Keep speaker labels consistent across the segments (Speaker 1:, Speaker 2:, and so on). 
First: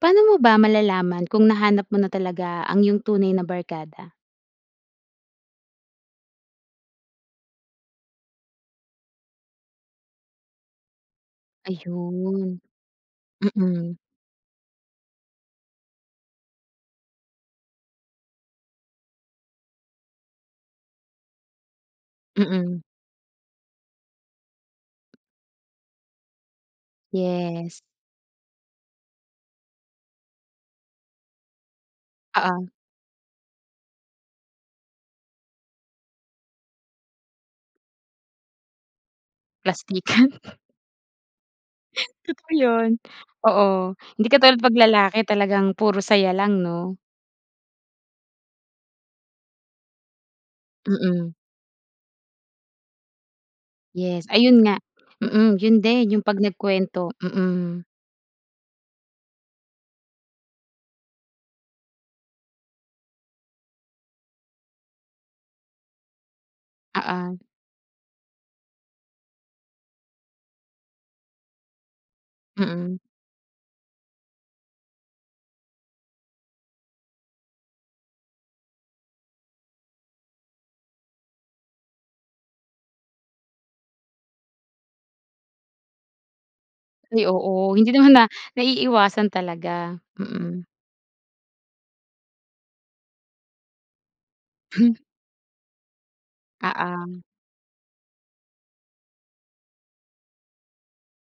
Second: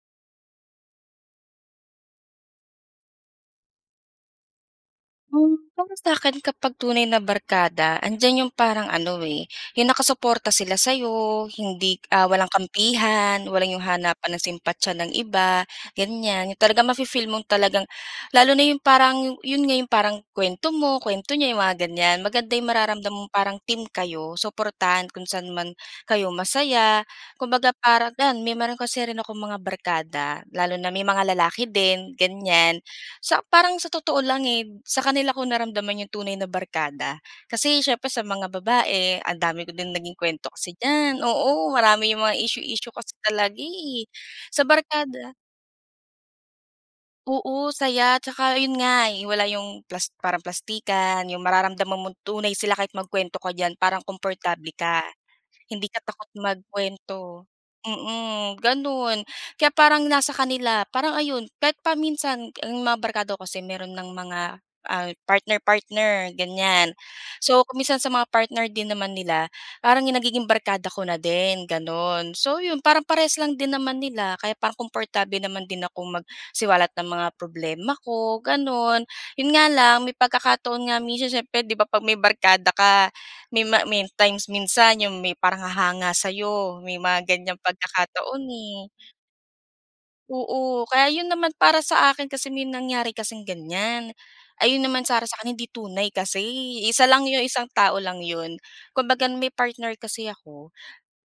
Speaker 1: Paano mo ba malalaman kung nahanap mo na talaga ang yung tunay na barkada?
Speaker 2: Hmm. Para sa akin kapag tunay na barkada andiyan 'yong parang ano, eh, 'yong nakasuporta sila sa'yo, hindi ah, walang
Speaker 1: Ayun.
Speaker 2: kampihan, walang 'yong
Speaker 1: Mm.
Speaker 2: hanapan ng simpatiya ng iba, ganyan 'yong talagang mafi-feel mong talagang lalo na 'yong parang 'yon nga 'yong parang kuwento mo, kuwento niya 'yong mga ganyan. Maganda 'yong
Speaker 1: Mm.
Speaker 2: mararamdam mong parang team kayo, suportahan kung saan man kayo masaya. Kumbaga
Speaker 1: Yes.
Speaker 2: parang yan meron kasi rin akong mga barkada lalo na may mga lalaki din,
Speaker 1: Oo.
Speaker 2: ganyan. Sa parang sa totoo lang, eh, sa kanila ko naramdaman 'yong tunay na barkada. Kasi, siyempre sa mga babae ang dami ko din naging
Speaker 1: Plastikan.
Speaker 2: kuwento kasi diyan, oo marami 'yong mga
Speaker 1: Totoo 'yon.
Speaker 2: issue-issue kasi talaga,
Speaker 1: Oo,
Speaker 2: eh.
Speaker 1: hindi katulad
Speaker 2: Sa
Speaker 1: 'pag lalaki,
Speaker 2: barkada
Speaker 1: talagang puro saya lang, 'no?
Speaker 2: Oo, saya 'tsaka 'yon nga wala 'yong plas parang plastikan,
Speaker 1: Mm.
Speaker 2: 'yong mararamdaman mong tunay sila kahit magkuwento ka diyan parang
Speaker 1: Yes ayun
Speaker 2: komportable
Speaker 1: nga.
Speaker 2: ka.
Speaker 1: Mm, yun
Speaker 2: Hindi ka
Speaker 1: din yung
Speaker 2: takot
Speaker 1: 'pag nagkuwento,
Speaker 2: magkuwento,
Speaker 1: mm.
Speaker 2: mm, gano'n. Kaya parang nasa kanila, parang ayun kahit pa minsan, ang mga barkada ko kasi mayro'n ng mga, ah, partner-partner, ganyan.
Speaker 1: Oo.
Speaker 2: So, kung minsan sa mga partner din naman nila parang nagiging barkada ko na din gano'n. So, 'yon
Speaker 1: Mm.
Speaker 2: parang parehas lang din naman nila kaya parang comportable naman din akong magsiwalat ng mga problema ko, gano'n. 'Yon nga lang, may pagkakataon nga minsan siyempre, 'di ba, 'pag may barkada ka may ma may times minsan 'yong may parang hahanga sa'yo may mga
Speaker 1: Ay
Speaker 2: ganyang
Speaker 1: oo, hindi naman na
Speaker 2: pagkakataon, eh.
Speaker 1: naiiiwasan talaga, mm.
Speaker 2: Oo, kaya 'yon naman para sa akin kasi may nangyari kasing ganyan. Ayun naman sa sa akin hindi tunay kasi, eh, isa
Speaker 1: Oo.
Speaker 2: lang 'yong isang tao lang 'yon. Kumbaga may partner kasi ako,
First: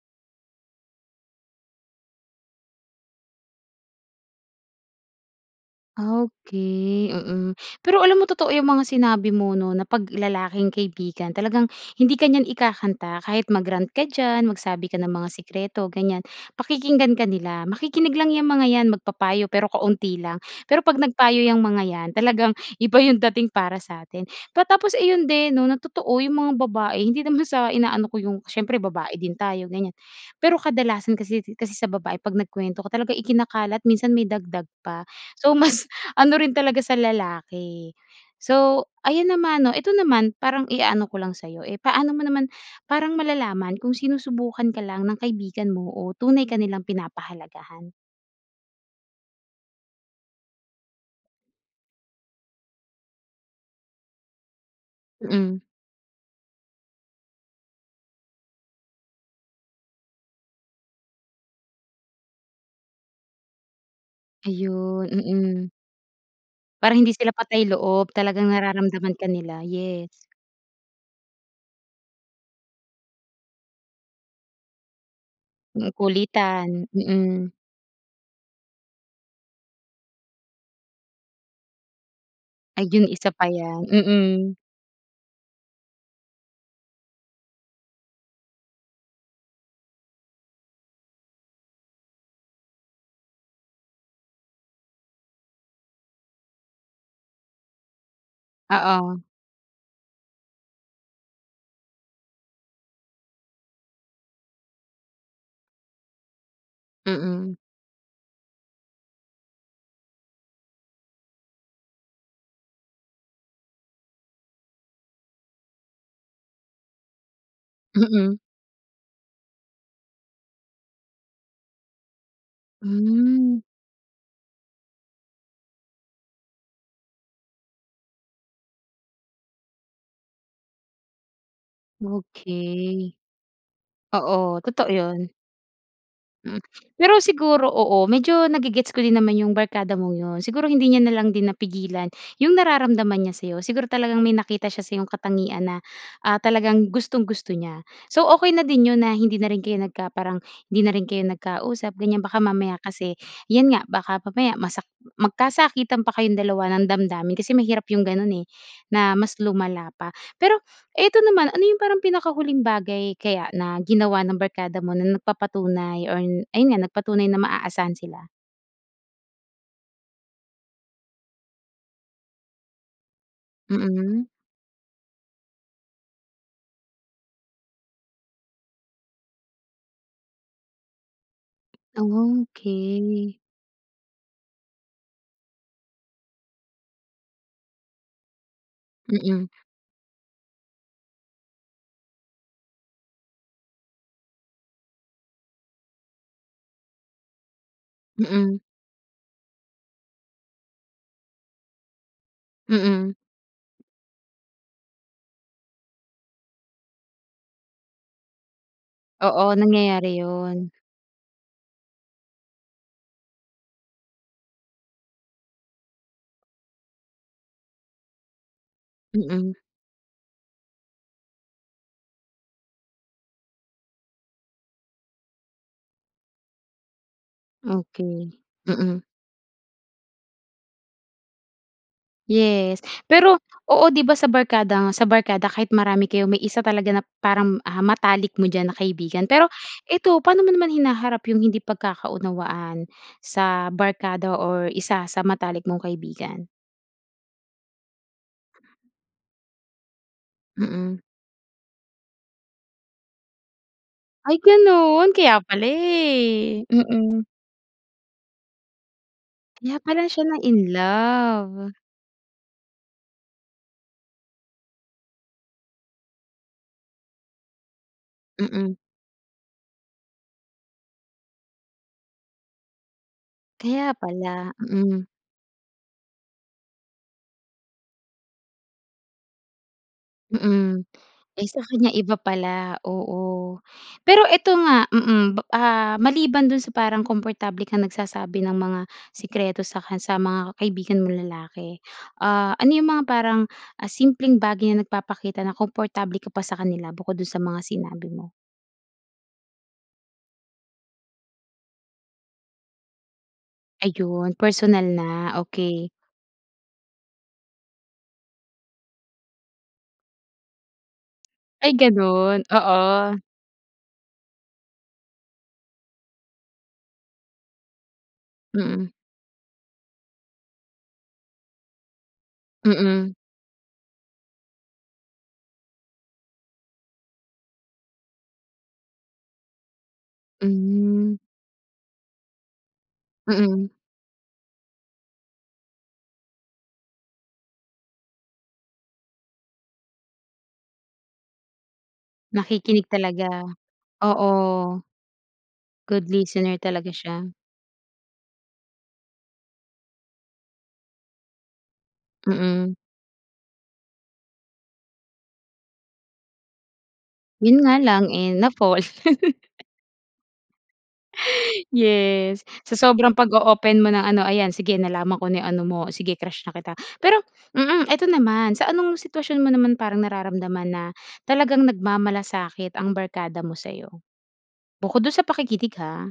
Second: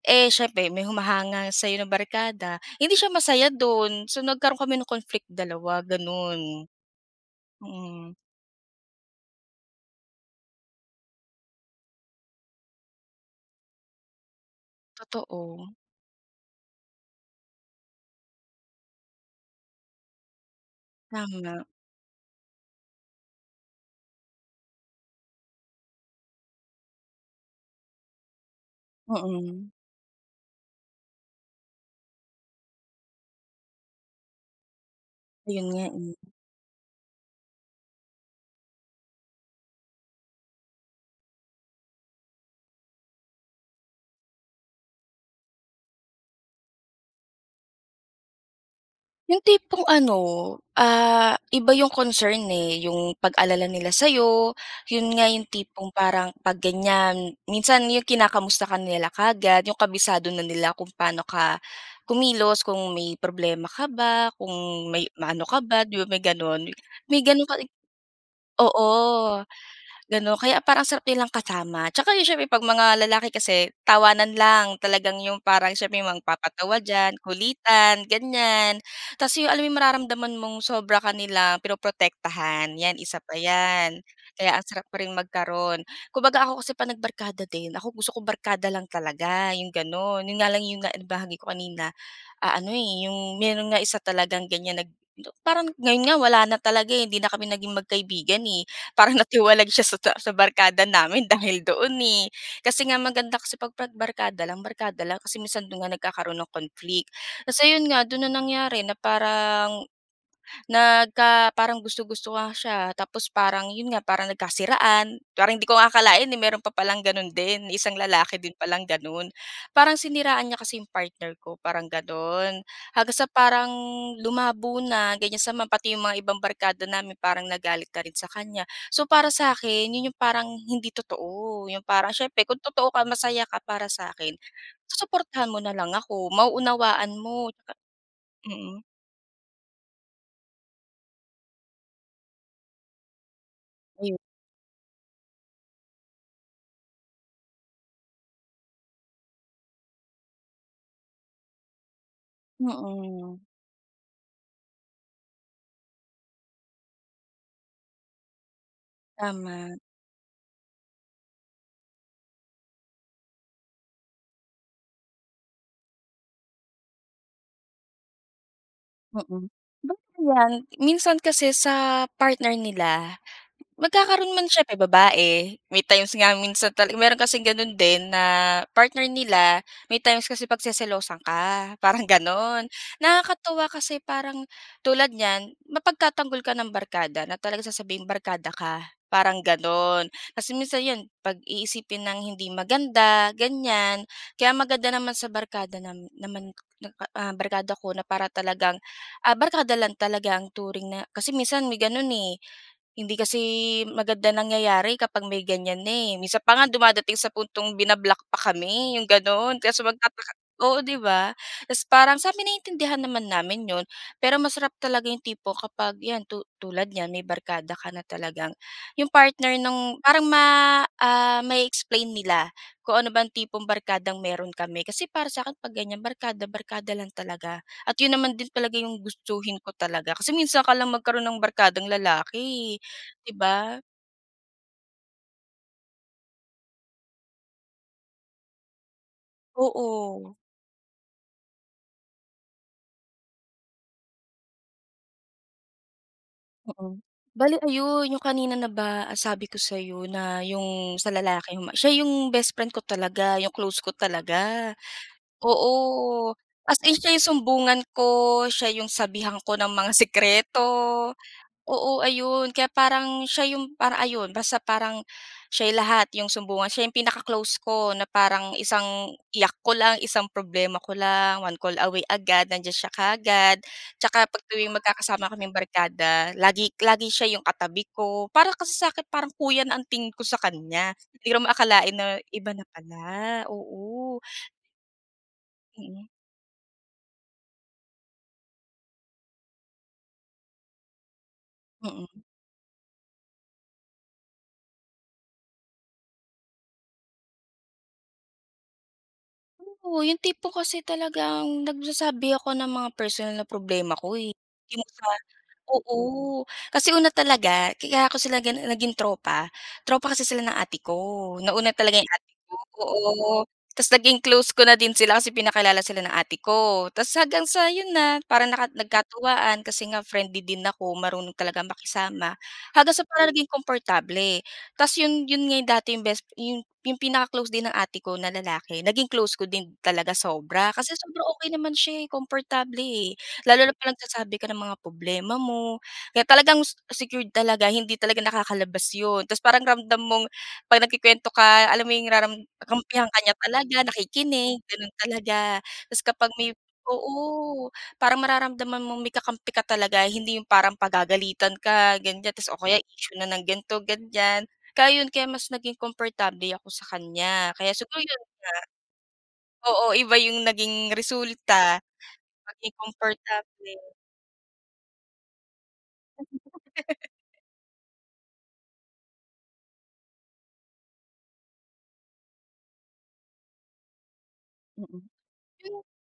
Speaker 2: eh, siyempre may humahanga sa'yo na barkada, hindi siya masaya do'n. So, nagkaroon kami ng conflict dalawa, gano'n.
Speaker 1: Okey, mm. Pero
Speaker 2: Mm.
Speaker 1: alam mo totoo yung mga sinabi mo, 'no, na 'pag lalaking kaibigan, talagang hindi ka niyan ikakanta kahit mag-rant ka diyan magsabi ka ng mga
Speaker 2: Totoo.
Speaker 1: sikreto ganyan, pakikinggan ka nila. Makikinig lang yang mga yan magpapayo pero kaunti lang. Pero 'pag nagpayo
Speaker 2: Tama.
Speaker 1: yang mga yan, talagang iba yung dating para sa atin. Pa tapos ayun din, 'no, na totoo yung mga babae hindi naman sa inaano ko yung siyempre babae din tayo,
Speaker 2: Mm.
Speaker 1: ganyan. Pero kadalasan kasi kasi sa babae 'pag nagkuwento ko talagang ikinakalat minsan may dagdag pa. So
Speaker 2: Ayun nga
Speaker 1: mas
Speaker 2: eh.
Speaker 1: ano rin talaga sa lalaki. So, ayan naman, o ito naman parang iaano ko lang sa'yo, eh, paano mo naman parang malalaman kung sinusubukan ka lang ng kaibigan mo o tunay ka nilang pinapahalagahan?
Speaker 2: Yung tipong ano, ah, iba yung concern, eh, yung pag-alala nila sa'yo. Yun nga yung
Speaker 1: Mm.
Speaker 2: tipong parang 'pag ganyan, minsan yung kinakamusta ka nila kaagad, yung kabisado na nila kung paano ka kumilos, kung may problema ka ba, kung
Speaker 1: Ayon,
Speaker 2: may maano ka
Speaker 1: mm.
Speaker 2: ba, 'di ba may gano'n?
Speaker 1: Parang hindi
Speaker 2: May
Speaker 1: sila
Speaker 2: gano'n ka ri
Speaker 1: patay-loob, talagang nararamdaman ka
Speaker 2: oo,
Speaker 1: nila, yes.
Speaker 2: gano'n, kaya parang ang sarap nilang kasama. 'Tsaka 'yun siyempre 'pag mga lalaki kasi tawanan lang, talagang yung parang
Speaker 1: Hmm,
Speaker 2: siyempre may mga
Speaker 1: kulitan,
Speaker 2: magpapatawa diyan,
Speaker 1: mm.
Speaker 2: kulitan, ganyan. Tapos 'yon, alam yung mararamdaman mong sobra ka nila pinoprotektahan, 'yan,
Speaker 1: Ayun
Speaker 2: isa
Speaker 1: isa
Speaker 2: pa
Speaker 1: pa yan,
Speaker 2: 'yan, kaya
Speaker 1: mm.
Speaker 2: ang sarap pa ring magkaroon. Kumbaga ako kasi 'pag nagbarkada din, ako gusto kong barkada lang talaga, yung gano'n. Yun nga lang yung na nabahagi ko kanina, ah, ano, eh, yung meron nga isa talagang ganyan nag na parang ngayon nga wala na talaga, eh, hindi na kami naging magkaibigan, eh. Parang
Speaker 1: Oo.
Speaker 2: natiwalag siya sa ta sa barkada namin dahil doon, eh. Kasi nga maganda kasi 'pag 'pag barkada lang, barkada lang kasi minsan do'n nga nagkakaroon ng conflict.
Speaker 1: Mm.
Speaker 2: Tas ayon nga, do'n na nangyari, na parang nagka parang gusto-gusto nga siya, tapos parang yun nga, parang nagkasiraan. Parang hindi ko nga akalain, eh, meron pa palang gano'n din, isang
Speaker 1: Mm.
Speaker 2: lalaki din pa lang gano'n. Parang siniraan niya kasi yung partner ko, parang gano'n. Hanggang sa
Speaker 1: Hmm.
Speaker 2: parang lumabo na, ganyan sama pati yung mga ibang barkada namin, parang nagalit na rin sa kanya. So para sa'kin, yun yung parang hindi totoo, yung parang siyempre kung totoo ka
Speaker 1: Okey.
Speaker 2: masaya ka para sa'kin,
Speaker 1: Oo, totoo 'yon.
Speaker 2: susuportahan mo na lang ako,
Speaker 1: Mm,
Speaker 2: mauunawaan
Speaker 1: pero
Speaker 2: mo,
Speaker 1: siguro
Speaker 2: saka
Speaker 1: oo, medyo
Speaker 2: mm.
Speaker 1: nage-gets ko din naman yung barkada mong yun. Siguro hindi niya na lang din napigilan yung nararamdaman niya sa'yo. Siguro
Speaker 2: Ayo
Speaker 1: talagang may nakita siya sayong katangian na, ah, talagang gustong-gusto niya. So okey na din yun na hindi na rin kayo nagka parang hindi na rin kayo nagkausap, ganyan. Baka mamaya kasi
Speaker 2: Mm.
Speaker 1: 'yan nga, baka mamaya masak magkasakitan pa kayong dalawa ng damdamin kasi mahirap yung ganun, eh, na mas
Speaker 2: Tama.
Speaker 1: lumala pa. Pero ito naman, ano yung parang pinakahuling bagay kaya na ginawa ng barkada mo na nagpapatunay or ayon nga, nagpatunay na maaasahan sila?
Speaker 2: Mm. Ba 'yan minsan kasi sa partner nila,
Speaker 1: Mm.
Speaker 2: magkakaroon man siyempre babae may times nga minsan tal mayroon kasing gano'n din na partner nila. May times kasi pagseselosan ka, parang gano'n.
Speaker 1: Okey.
Speaker 2: Nakakatuwa kasi parang tulad niyan mapagtatanggol ka ng barkada na talagang sasabihing barkada ka, parang
Speaker 1: Mm.
Speaker 2: gano'n. Kasi minsan 'yon pag-iisipin ng hindi maganda ganyan. Kaya maganda naman sa barkada nam naman, ah, barkada ko na para
Speaker 1: Mm.
Speaker 2: talagang, ah, barkada lang talaga ang turing na kasi minsan may gano'n, eh.
Speaker 1: Mm.
Speaker 2: Hindi kasi maganda nangyayari kapag may ganyan na eh. Minsan pa nga dumadating sa puntong bina-block pa kami 'yong
Speaker 1: Oo.
Speaker 2: gano'n kaya so
Speaker 1: Nangyayari
Speaker 2: magtataka
Speaker 1: 'yon.
Speaker 2: oo 'di ba? Tapos parang sa'min naiintindihan naman namin 'yon. Pero masarap talaga 'yong tipo kapag 'yan tu tulad niyan may barkada ka na talagang 'yong
Speaker 1: Mm.
Speaker 2: partner ng parang ma ah, ma-e-explain nila kung ano bang tipong barkadang mayroon kami. Kasi para sa'kin 'pag ganyan barkada barkada lang talaga. At 'yon naman
Speaker 1: Okey.
Speaker 2: din talaga 'yong
Speaker 1: Mm.
Speaker 2: gustuhin ko talaga kasi minsan ka lang magkaroon ng barkadang lalaki, eh,
Speaker 1: Yes.
Speaker 2: 'di
Speaker 1: Per,o
Speaker 2: ba?
Speaker 1: oo 'di ba sa barkada sa barkada kahit marami kayo may isa talaga na parang, ah, matalik mo diyan na kaibigan. Pero ito
Speaker 2: Oo.
Speaker 1: paano mo naman hinaharap 'yong hindi pagkakaunawaan sa barkada or isa sa matalik mong kaibigan?
Speaker 2: Mm. Bale ayon 'yong kanina na ba sabi ko sa'yo na 'yong
Speaker 1: Mm.
Speaker 2: sa lalaki 'yong ma siya 'yong best friend ko talaga 'yong close ko
Speaker 1: Ay
Speaker 2: talaga.
Speaker 1: gano'n, kaya pala,
Speaker 2: Oo.
Speaker 1: eh.
Speaker 2: As in siya
Speaker 1: Mm.
Speaker 2: 'yong sumbungan ko, siya 'yong sabihan ko ng
Speaker 1: Kaya
Speaker 2: mga
Speaker 1: pala siya
Speaker 2: sikreto.
Speaker 1: na-inlove.
Speaker 2: Oo ayon kaya parang siya 'yong parang ayon basta parang siya 'yong lahat. 'Yong sumbungan siya 'yong pinaka-close ko na parang
Speaker 1: Mm.
Speaker 2: isang iyak ko lang, isang problema ko lang, one call away agad nandiyan siya kaagad.
Speaker 1: Kaya
Speaker 2: 'Tsaka 'pag
Speaker 1: pala.
Speaker 2: tuwing
Speaker 1: Mm.
Speaker 2: magkakasama kaming barkada lagi-lagi siya 'yong katabi ko, para kasi sa'kin parang kuya na ang tingin ko sa
Speaker 1: Mm.
Speaker 2: kanya. Hindi ko
Speaker 1: Eh,
Speaker 2: naman
Speaker 1: sa kanya
Speaker 2: akalain na
Speaker 1: iba
Speaker 2: iba na
Speaker 1: pala
Speaker 2: pala.
Speaker 1: oo.
Speaker 2: Oo.
Speaker 1: Pero ito nga mm, ah,
Speaker 2: Mm.
Speaker 1: maliban do'n sa parang komportable kang nagsasabi ng mga sikreto sa ka sa mga kaibigan mong lalaki.
Speaker 2: Mm.
Speaker 1: Ah, ano 'yong mga parang simpleng, ah, bagay na nagpapakita na komportable ka pa sa kanila bukod do'n sa mga sinabi mo?
Speaker 2: Oo, yung tipo kasi talagang nagsasabi ako ng mga personal na problema ko, eh.
Speaker 1: Ayun,
Speaker 2: Yung
Speaker 1: personal
Speaker 2: kal
Speaker 1: na. Okey.
Speaker 2: oo. kasi una talaga, kaya ko sila ganun naging tropa, tropa kasi sila ng ate ko. Nauna
Speaker 1: Ay,
Speaker 2: talaga yung ate
Speaker 1: ganun.
Speaker 2: ko.
Speaker 1: Oo.
Speaker 2: Oo, tas naging close ko na din sila kasi pinakilala sila ng ate ko tas hanggang sa yun na, parang naka
Speaker 1: Mm.
Speaker 2: nagkatuwaan kasi nga friendly din ako. Marunong talagang makisama, hanggang sa
Speaker 1: Mm.
Speaker 2: parang naging komportable tas yun yun nga yung dati yung best yung yung pinaka-close din ng ate ko na lalaki naging close ko din talaga sobra kasi
Speaker 1: Hmm.
Speaker 2: sobra okey naman siya, eh, komportable, eh. Lalo
Speaker 1: Mm.
Speaker 2: na kapag nagsasabi ka ng mga problema mo. Kaya talagang se secured talaga, hindi talaga nakakalabas yun. Tapos parang ramdam mong 'pag nagkukuwento ka, alam mo yung raram
Speaker 1: Nakikinig
Speaker 2: kampihan ka
Speaker 1: talaga.
Speaker 2: niya talaga,
Speaker 1: Oo.
Speaker 2: nakikinig, ganun talaga. Tas
Speaker 1: Good
Speaker 2: kapag may
Speaker 1: listener talaga siya.
Speaker 2: oo, parang mararamdaman mong may kakampi ka talaga hindi yung parang pagagalitan ka ganiyan tas o
Speaker 1: Mm.
Speaker 2: kaya issue na ng ganito, ganiyan. Kaya yun, kaya mas naging komportable ako sa kanya,
Speaker 1: Yun
Speaker 2: kaya
Speaker 1: nga
Speaker 2: siguro
Speaker 1: lang,
Speaker 2: yun
Speaker 1: eh,
Speaker 2: nga.
Speaker 1: na-fall.
Speaker 2: Oo, iba yung naging resulta,
Speaker 1: Yes,
Speaker 2: maging
Speaker 1: sa sobrang pag-o-open mo
Speaker 2: komportable.
Speaker 1: ng ano, ayan sige nalaman ko na yung ano mo sige, crush na kita. Pero mm, eto naman, sa anong sitwasyon mo naman parang nararamdaman na talagang nagmamalasakit ang barkada mo sa'yo?
Speaker 2: Mm.
Speaker 1: Bukod dun sa pakikinig
Speaker 2: Yung
Speaker 1: ha.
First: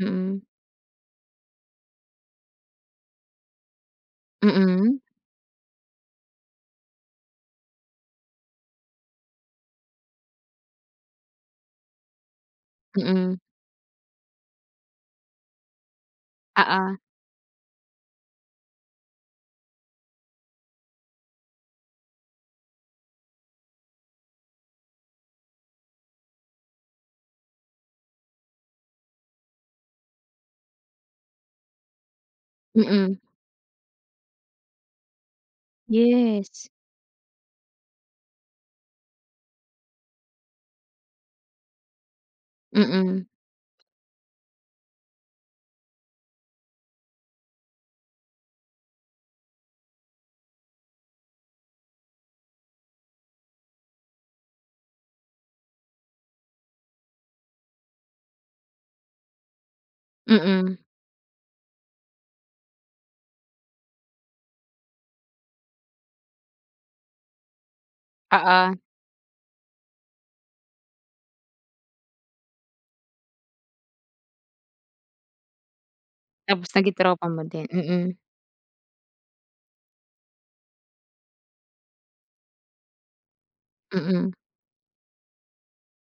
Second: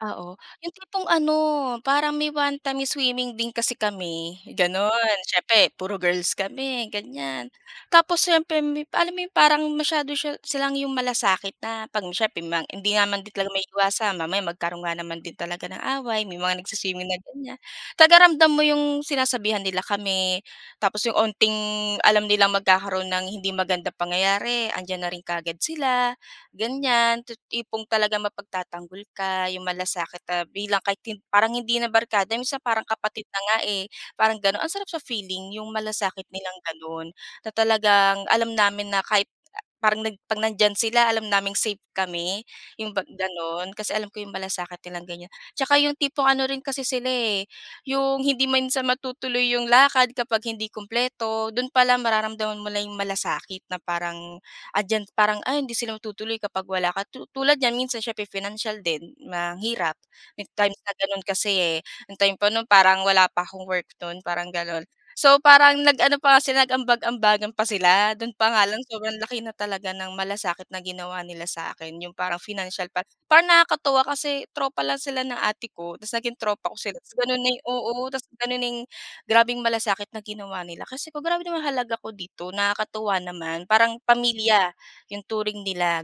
Speaker 2: Oo, yung tipong ano, parang may one time swimming din kasi kami
Speaker 1: Mm.
Speaker 2: ganun, siyempre puro girls kami ganiyan. Tapos siyempre alam mo parang masyado siya silang yung malasakit na 'pag may siyempre may hindi nga din naman
Speaker 1: Mm.
Speaker 2: talaga maiiwasan mamaya magkaroon nga naman din talaga ng away, may mga
Speaker 1: Oo.
Speaker 2: nagswi-swimming na ganiyan. Talagang ramdam mo yung sinasabihan nila kami tapos yung onting alam nilang magkakaroon ng hindi magandang pangyayari, andiyan na rin kaagad sila, ganiyan. Ti tipong talagang mapagtatanggol ka, yung malasakit na bilang kahit hin parang hindi na barkada minsan parang
Speaker 1: Mm.
Speaker 2: kapatid na nga, eh, parang ganun. Ang sarap sa feeling yung malasakit nilang
Speaker 1: Yes.
Speaker 2: ganun na talagang alam namin na kahit parang nag 'pag nandiyan sila, alam naming safe kami yun bang
Speaker 1: Mm.
Speaker 2: ganun, kasi alam ko yung malasakit nilang ganiyan. Tsaka yung tipong ano rin kasi sila, eh, yung hindi man sa matutuloy yung lakad kapag hindi kumpleto, dun palang mararamdaman mo na yung malasakit na parang andiyan, parang, ay hindi sila matutuloy kapag wala ka, tu tulad niyan minsan siyempre pinansyal din, mahirap. May time
Speaker 1: Mm.
Speaker 2: na ganun kasi eh ang time pa nun parang wala pa akong work nun, parang ganun. So parang nag-ano pa sila, nag-ambag-ambagan pa sila. Dun pa nga
Speaker 1: Oo.
Speaker 2: lang sobrang laki na talaga ng malasakit na ginawa nila sa akin, yung parang pinansyal pa. Parang nakakatuwa kasi tropa lang sila ng ate ko, tas naging tropa
Speaker 1: Tapos
Speaker 2: ko sila
Speaker 1: naging
Speaker 2: tas
Speaker 1: tropa
Speaker 2: ganun
Speaker 1: mo
Speaker 2: na yung
Speaker 1: din.
Speaker 2: oo,
Speaker 1: Mm.
Speaker 2: tas ganun na yung grabeng malasakit na ginawa nila. Kasi grabe naman yung halaga ko dito. Nakakatuwa naman. Parang
Speaker 1: Mm.
Speaker 2: pamilya yung turing nila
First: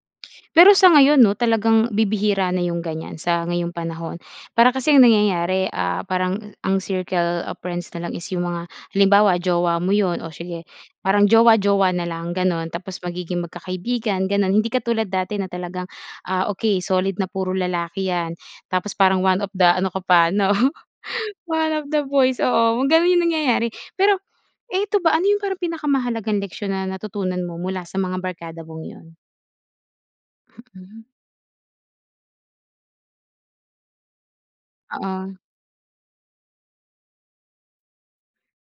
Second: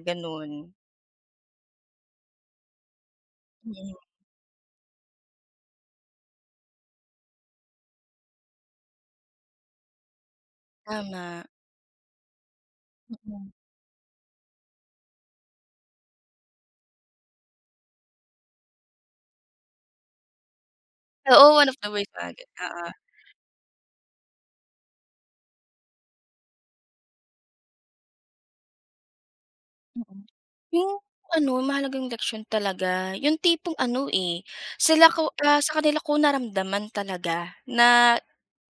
Speaker 1: Pero
Speaker 2: ganun.
Speaker 1: sa ngayon 'no, talagang bibihira na yung ganiyan sa ngayong
Speaker 2: Mm.
Speaker 1: panahon. para kasing ang nangyayari, ah, parang ang circle of friends na lang is yung mga, halimbawa jowa mo yun o sige parang
Speaker 2: Tama.
Speaker 1: jowa jowa na lang ganun. Tapos magiging
Speaker 2: Mm.
Speaker 1: magkakaibigan ganun, hindi katulad dati na talagang, ah, okey solid na puro lalaki yan, tapos parang 1 of the ano ka pa 'no,
Speaker 2: Oo, one
Speaker 1: one
Speaker 2: of
Speaker 1: of
Speaker 2: the
Speaker 1: the
Speaker 2: boys ganon.
Speaker 1: boys. Oo,
Speaker 2: Oo.
Speaker 1: ganun yung nangyayari. Pero eto ba, ano yung parang pinakamahalagang leksyon na natutunan mo mula sa mga barkada mong yun?
Speaker 2: Mhm, yung
Speaker 1: Mm.
Speaker 2: ano mahalagang leksyon talaga, yung tipong ano, eh. Sila ko
Speaker 1: Oo.
Speaker 2: ah, sa kanila ko naramdaman talaga, na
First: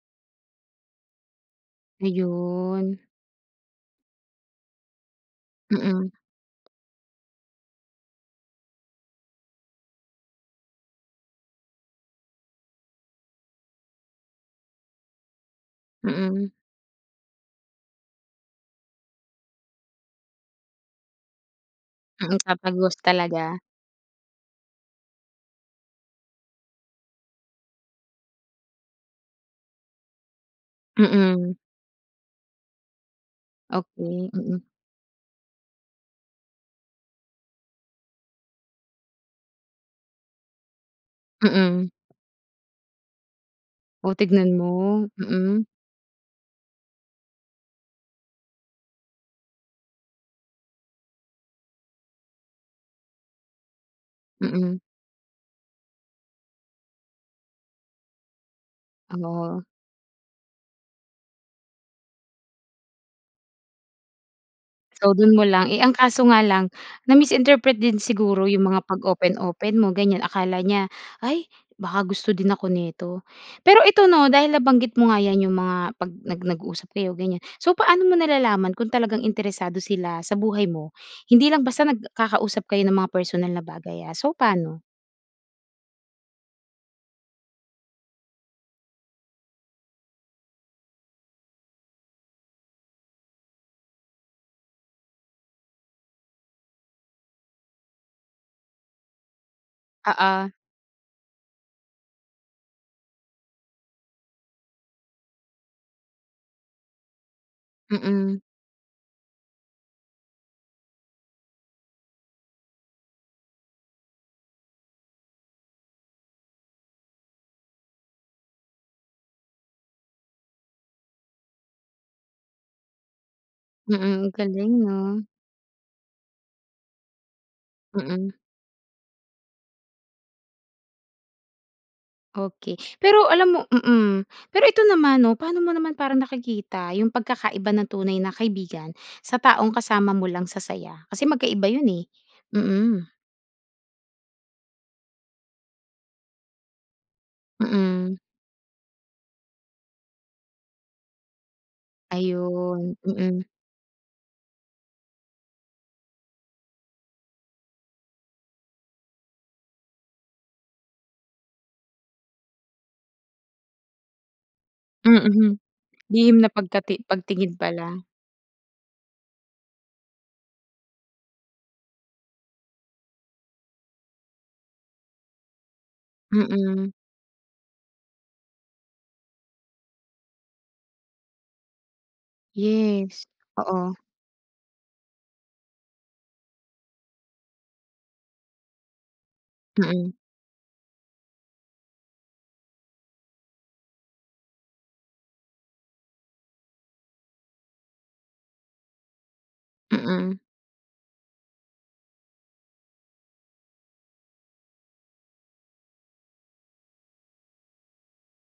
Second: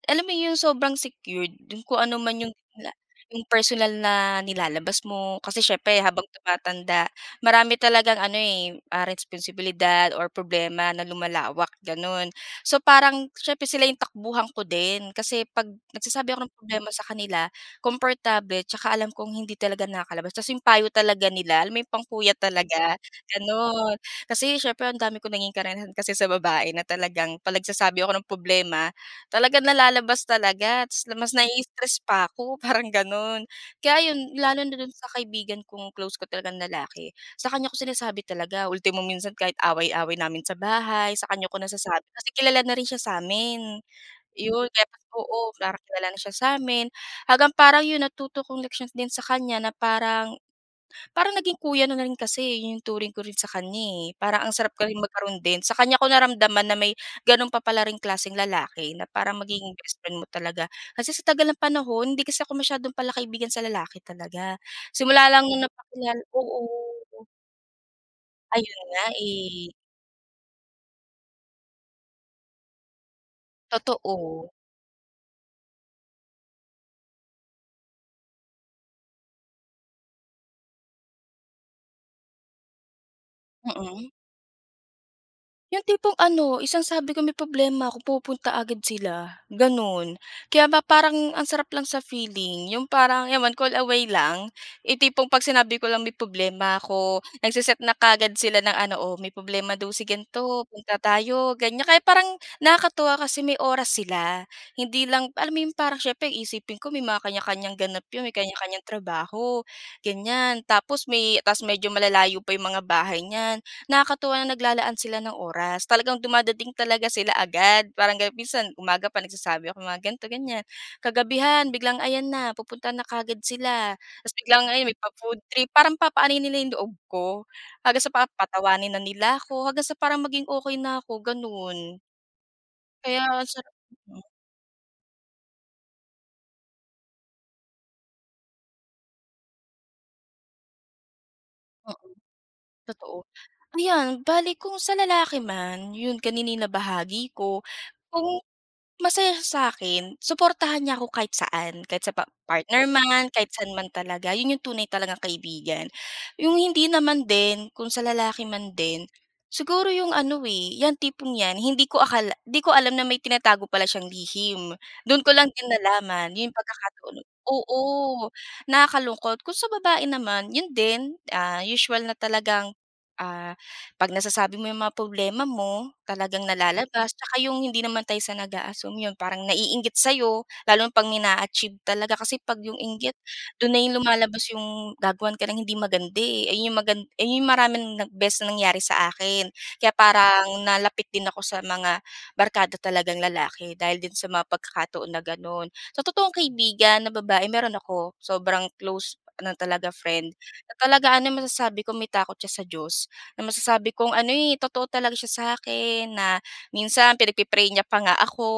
Speaker 2: alam mo yung sobrang secured. Kung ano man yung la
Speaker 1: Ayun.
Speaker 2: yung personal na nilalabas mo, kasi siyempre
Speaker 1: Mm.
Speaker 2: habang tumatanda, marami talagang ano, eh, responsibilidad or problema na lumalawak, gano'n. So, parang siyempre sila yung takbuhan ko din. Kasi 'pag nagsasabi ako
Speaker 1: Mm.
Speaker 2: ng problema sa kanila, komportable 'tsaka alam kong hindi talaga nakakalabas. Tas yung payo talaga nila, alam mo, yung pang kuya
Speaker 1: Mm, tatagos
Speaker 2: talaga,
Speaker 1: talaga.
Speaker 2: gano'n. Kasi, siyempre, ang dami kong naging karanasan kasi sa babae na talagang 'pag nagsasabi ako ng problema, talagang nalalabas talaga. Tas mas
Speaker 1: Mm.
Speaker 2: nai-stress pa ako, parang gano'n. Kaya
Speaker 1: Okey,
Speaker 2: ayon,
Speaker 1: mm.
Speaker 2: lalo na do'n sa kaibigan kong close ko talagang lalaki, sa kanya ko sinasabi talaga. Ultimo, minsan, kahit away-away namin sa bahay, sa kanya ko
Speaker 1: Mm.
Speaker 2: nasasabi. Kasi kilala na rin siya sa amin.
Speaker 1: Oh, tignan
Speaker 2: 'Yon, kaya mas
Speaker 1: mo.
Speaker 2: oo,
Speaker 1: Mm.
Speaker 2: parang kilala na siya sa amin. Hanggang parang 'yon, natuto kong leksyon din sa kanya na parang parang naging kuya na na rin kasi, eh, yung turing ko rin sa kanya, eh. Parang ang sarap
Speaker 1: Mm.
Speaker 2: ko ring magkaroon din. Sa kanya ko naramdaman na may gano'n pa pala ring klaseng lalaki, na parang
Speaker 1: Oo.
Speaker 2: magiging best friend mo talaga. Kasi sa tagal ng panahon, hindi kasi ako masyadong palakaibigan sa lalaki talaga,
Speaker 1: So,
Speaker 2: simula
Speaker 1: do'n mo
Speaker 2: lang nung
Speaker 1: lang, eh, ang
Speaker 2: napakilala,
Speaker 1: kaso nga
Speaker 2: oo.
Speaker 1: lang. Na-misinterpret din siguro yung
Speaker 2: Ayun
Speaker 1: mga
Speaker 2: nga, eh.
Speaker 1: pag-open-open mo ganyan. Akala niya, "Ay baka gusto din ako nito." Pero ito 'no,
Speaker 2: Totoo.
Speaker 1: dahil nabanggit mo nga yan yung mga pag nag nag-usap kayo, ganyan. So, paano mo nalalaman kung talagang interesado sila sa buhay mo? Hindi lang basta nagkakausap kayo ng mga personal na bagay
Speaker 2: Mm.
Speaker 1: ah. So, paano?
Speaker 2: 'Yong tipong ano, isang sabi ko may problema 'ko pupunta agad sila, gano'n. Kaya ba parang ang sarap lang sa feeling, 'yong parang 'yan one call away lang. Yung tipong 'pag sinabi ko lang may problema ako, nagse-set na kaagad sila ng ano, "Oh may problema daw si
Speaker 1: Oo.
Speaker 2: ganto, punta tayo," ganyan. Kaya parang nakakatuwa kasi may oras sila. Hindi lang alam mo 'yong parang syempre iisipin ko may mga kanya-kanyang ganap 'yon, may
Speaker 1: Mm.
Speaker 2: kanya-kanyang trabaho, ganyan. Tapos may ta's medyo malalayo pa 'yong mga bahay niyan. Nakakatuwa na naglalaan sila ng oras. Talagang dumadating talaga sila agad, parang ganun. Minsan umaga pa nagsasabi ako mga gan'to, ganyan, kagabihan biglang ayan na, pupunta na kaagad sila.
Speaker 1: Mm, ang
Speaker 2: Ta's biglang
Speaker 1: galing
Speaker 2: ayan may
Speaker 1: 'no.
Speaker 2: pa-food trip, parang papa-anuhin nila 'yong loob ko. Hanggang sa
Speaker 1: Mm.
Speaker 2: papatawanin na nila ako, hanggang sa parang maging okey na ako, gano'n.
Speaker 1: Okey.
Speaker 2: Kaya
Speaker 1: Pero alam mo
Speaker 2: sa
Speaker 1: mm.
Speaker 2: mm.
Speaker 1: Pero ito naman 'no, paano mo naman parang nakikita yung pagkakaiba ng tunay na kaibigan sa taong kasama mo lang sa saya? Kasi magkaiba 'yon eh.
Speaker 2: Oo.
Speaker 1: Mm.
Speaker 2: Totoo. Ayan bale kung sa lalaki man, 'yon kanina yung nabahagi ko.
Speaker 1: Mm.
Speaker 2: Kung masaya sya sa'kin, suportahan niya ako kahit saan, kahit sa pa partner
Speaker 1: Ayun,
Speaker 2: man,
Speaker 1: mm.
Speaker 2: kahit saan man talaga, 'yon 'yong tunay talagang kaibigan. 'Yong hindi naman din, kung sa lalaki man din, siguro 'yong ano eh 'yang tipong 'yan, hindi ko akala, hindi ko alam na may tinatago pala siyang lihim. Do'n ko lang
Speaker 1: Mm.
Speaker 2: din nalaman,
Speaker 1: Lihim
Speaker 2: 'yong
Speaker 1: na pagkati
Speaker 2: pagkakataon,
Speaker 1: pagtingin
Speaker 2: oo
Speaker 1: pala.
Speaker 2: nakakalungkot. Kung sa babae naman, 'yon din, ah, usual na talagang, ah, 'pag nasasabi mo 'yong mga problema mo, talagang
Speaker 1: Mm.
Speaker 2: nalalabas. 'Tsaka 'yong hindi naman tayo sa nag-aassume, 'yon parang naiinggit sa'yo, lalo na 'pag may naa-achieve talaga. Kasi 'pag 'yong inggit,
Speaker 1: Yes,
Speaker 2: do'n na
Speaker 1: oo.
Speaker 2: 'yon lumalabas 'yong gagawan ka ng hindi maganda, eh, ayun 'yong magan ayun 'yong maraming beses na nangyari sa akin. Kaya
Speaker 1: Mm.
Speaker 2: parang nalapit din ako sa mga barkada talagang lalaki, dahil din sa mga pagkakataon na gano'n. Sa totoong kaibigan na babae meron ako, sobrang close na talaga friend
Speaker 1: Mm.
Speaker 2: na talaga ano, masasabi ko may takot siya sa Diyos. Na masasabi kong ano, eh, totoo talaga siya sa'kin, na minsan pinagpi-pray niya pa nga ako,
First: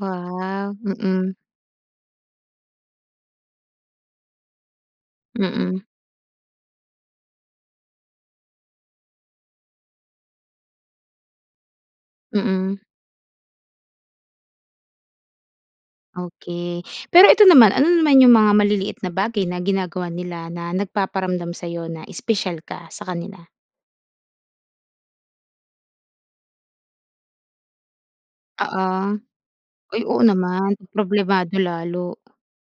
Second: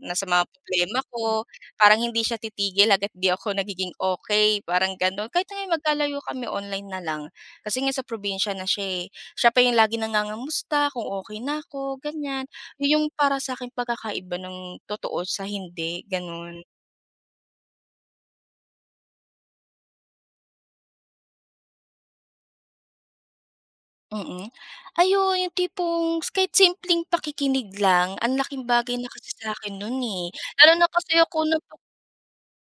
Speaker 2: na sa mga problema
Speaker 1: mm.
Speaker 2: ko. Parang hindi siya titigil hanggat 'di ako nagiging okey, parang gano'n. Kahit ngayon
Speaker 1: Mm.
Speaker 2: magkalayo kami online na lang, kasi ngayon sa probinsiya na siya, eh. Siya pa 'yong lagi nangangamusta, kung okey na ko ganyan.
Speaker 1: Mm.
Speaker 2: 'Yon 'yong para sa aking pagkakaiba ng totoo sa hindi, gano'n.
Speaker 1: Okey. Pero ito naman, ano naman yung mga maliliit na bagay na ginagawa nila, na nagpaparamdam sa'yo na espesyal ka sa kanila?
Speaker 2: Mm. Ay oo, 'yong tipong kahit simpleng pakikinig lang, ang laking
Speaker 1: Oo.
Speaker 2: bagay na kasi sa akin no'n,
Speaker 1: Uy, oo,
Speaker 2: eh.
Speaker 1: naman
Speaker 2: Lalo na kasi ako
Speaker 1: problemado
Speaker 2: napa
Speaker 1: lalo.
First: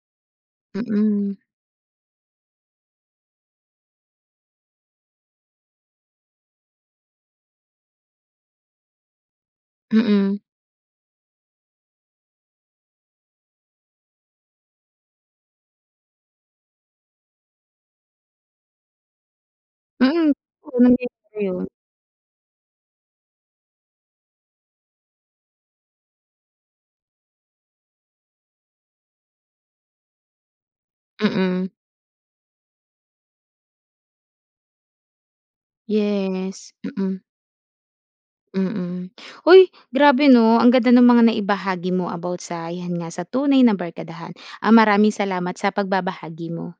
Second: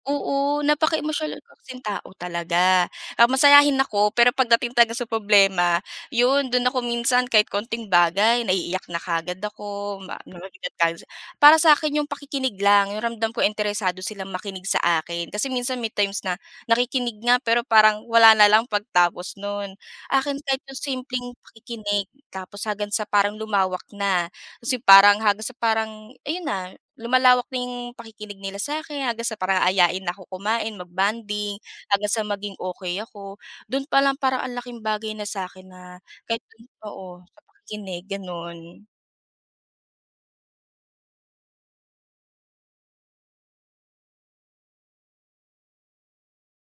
Speaker 2: oo
Speaker 1: Mm.
Speaker 2: napaka-emosyonal ko kasing kong tao kasi talaga. Ah, masayahin ako, pero pagdating talaga sa problema, 'yon do'n ako minsan, kahit konting bagay naiiyak na kaagad ako, ma
Speaker 1: Mm.
Speaker 2: [unintelligible] Para sa akin 'yong pakikinig lang, 'yong ramdam ko interesado silang makinig sa akin, kasi minsan may times na, nakikinig nga pero parang wala na lang pagtapos no'n.
Speaker 1: Mm,
Speaker 2: Akin, kahit
Speaker 1: oo,
Speaker 2: 'yong simpleng
Speaker 1: nangyayari 'yon.
Speaker 2: pakikinig, tapos hanggang sa parang lumawak na. Ta's yung parang, hanggang sa parang ayon na, lumalawak na yung pakikinig nila sa akin. Hanggang sa parang aayain na ako kumain, mag-bonding
Speaker 1: Mm.
Speaker 2: hanggang sa maging okey ako. Do'n pa lang parang ang laking bagay na sa akin na kahit do'n
Speaker 1: Yes,
Speaker 2: oo,
Speaker 1: mm.
Speaker 2: sa pakikinig, gano'n.
Speaker 1: Mm. Hoy, grabe 'no, ang ganda nung mga naibahagi mo about sa yan nga, sa tunay na barkadahan. Ah, maraming salamat sa pagbabahagi mo.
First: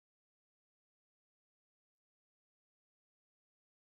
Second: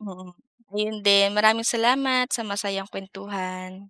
Speaker 2: Mm, ayon din, maraming salamat sa masayang kuwentuhan.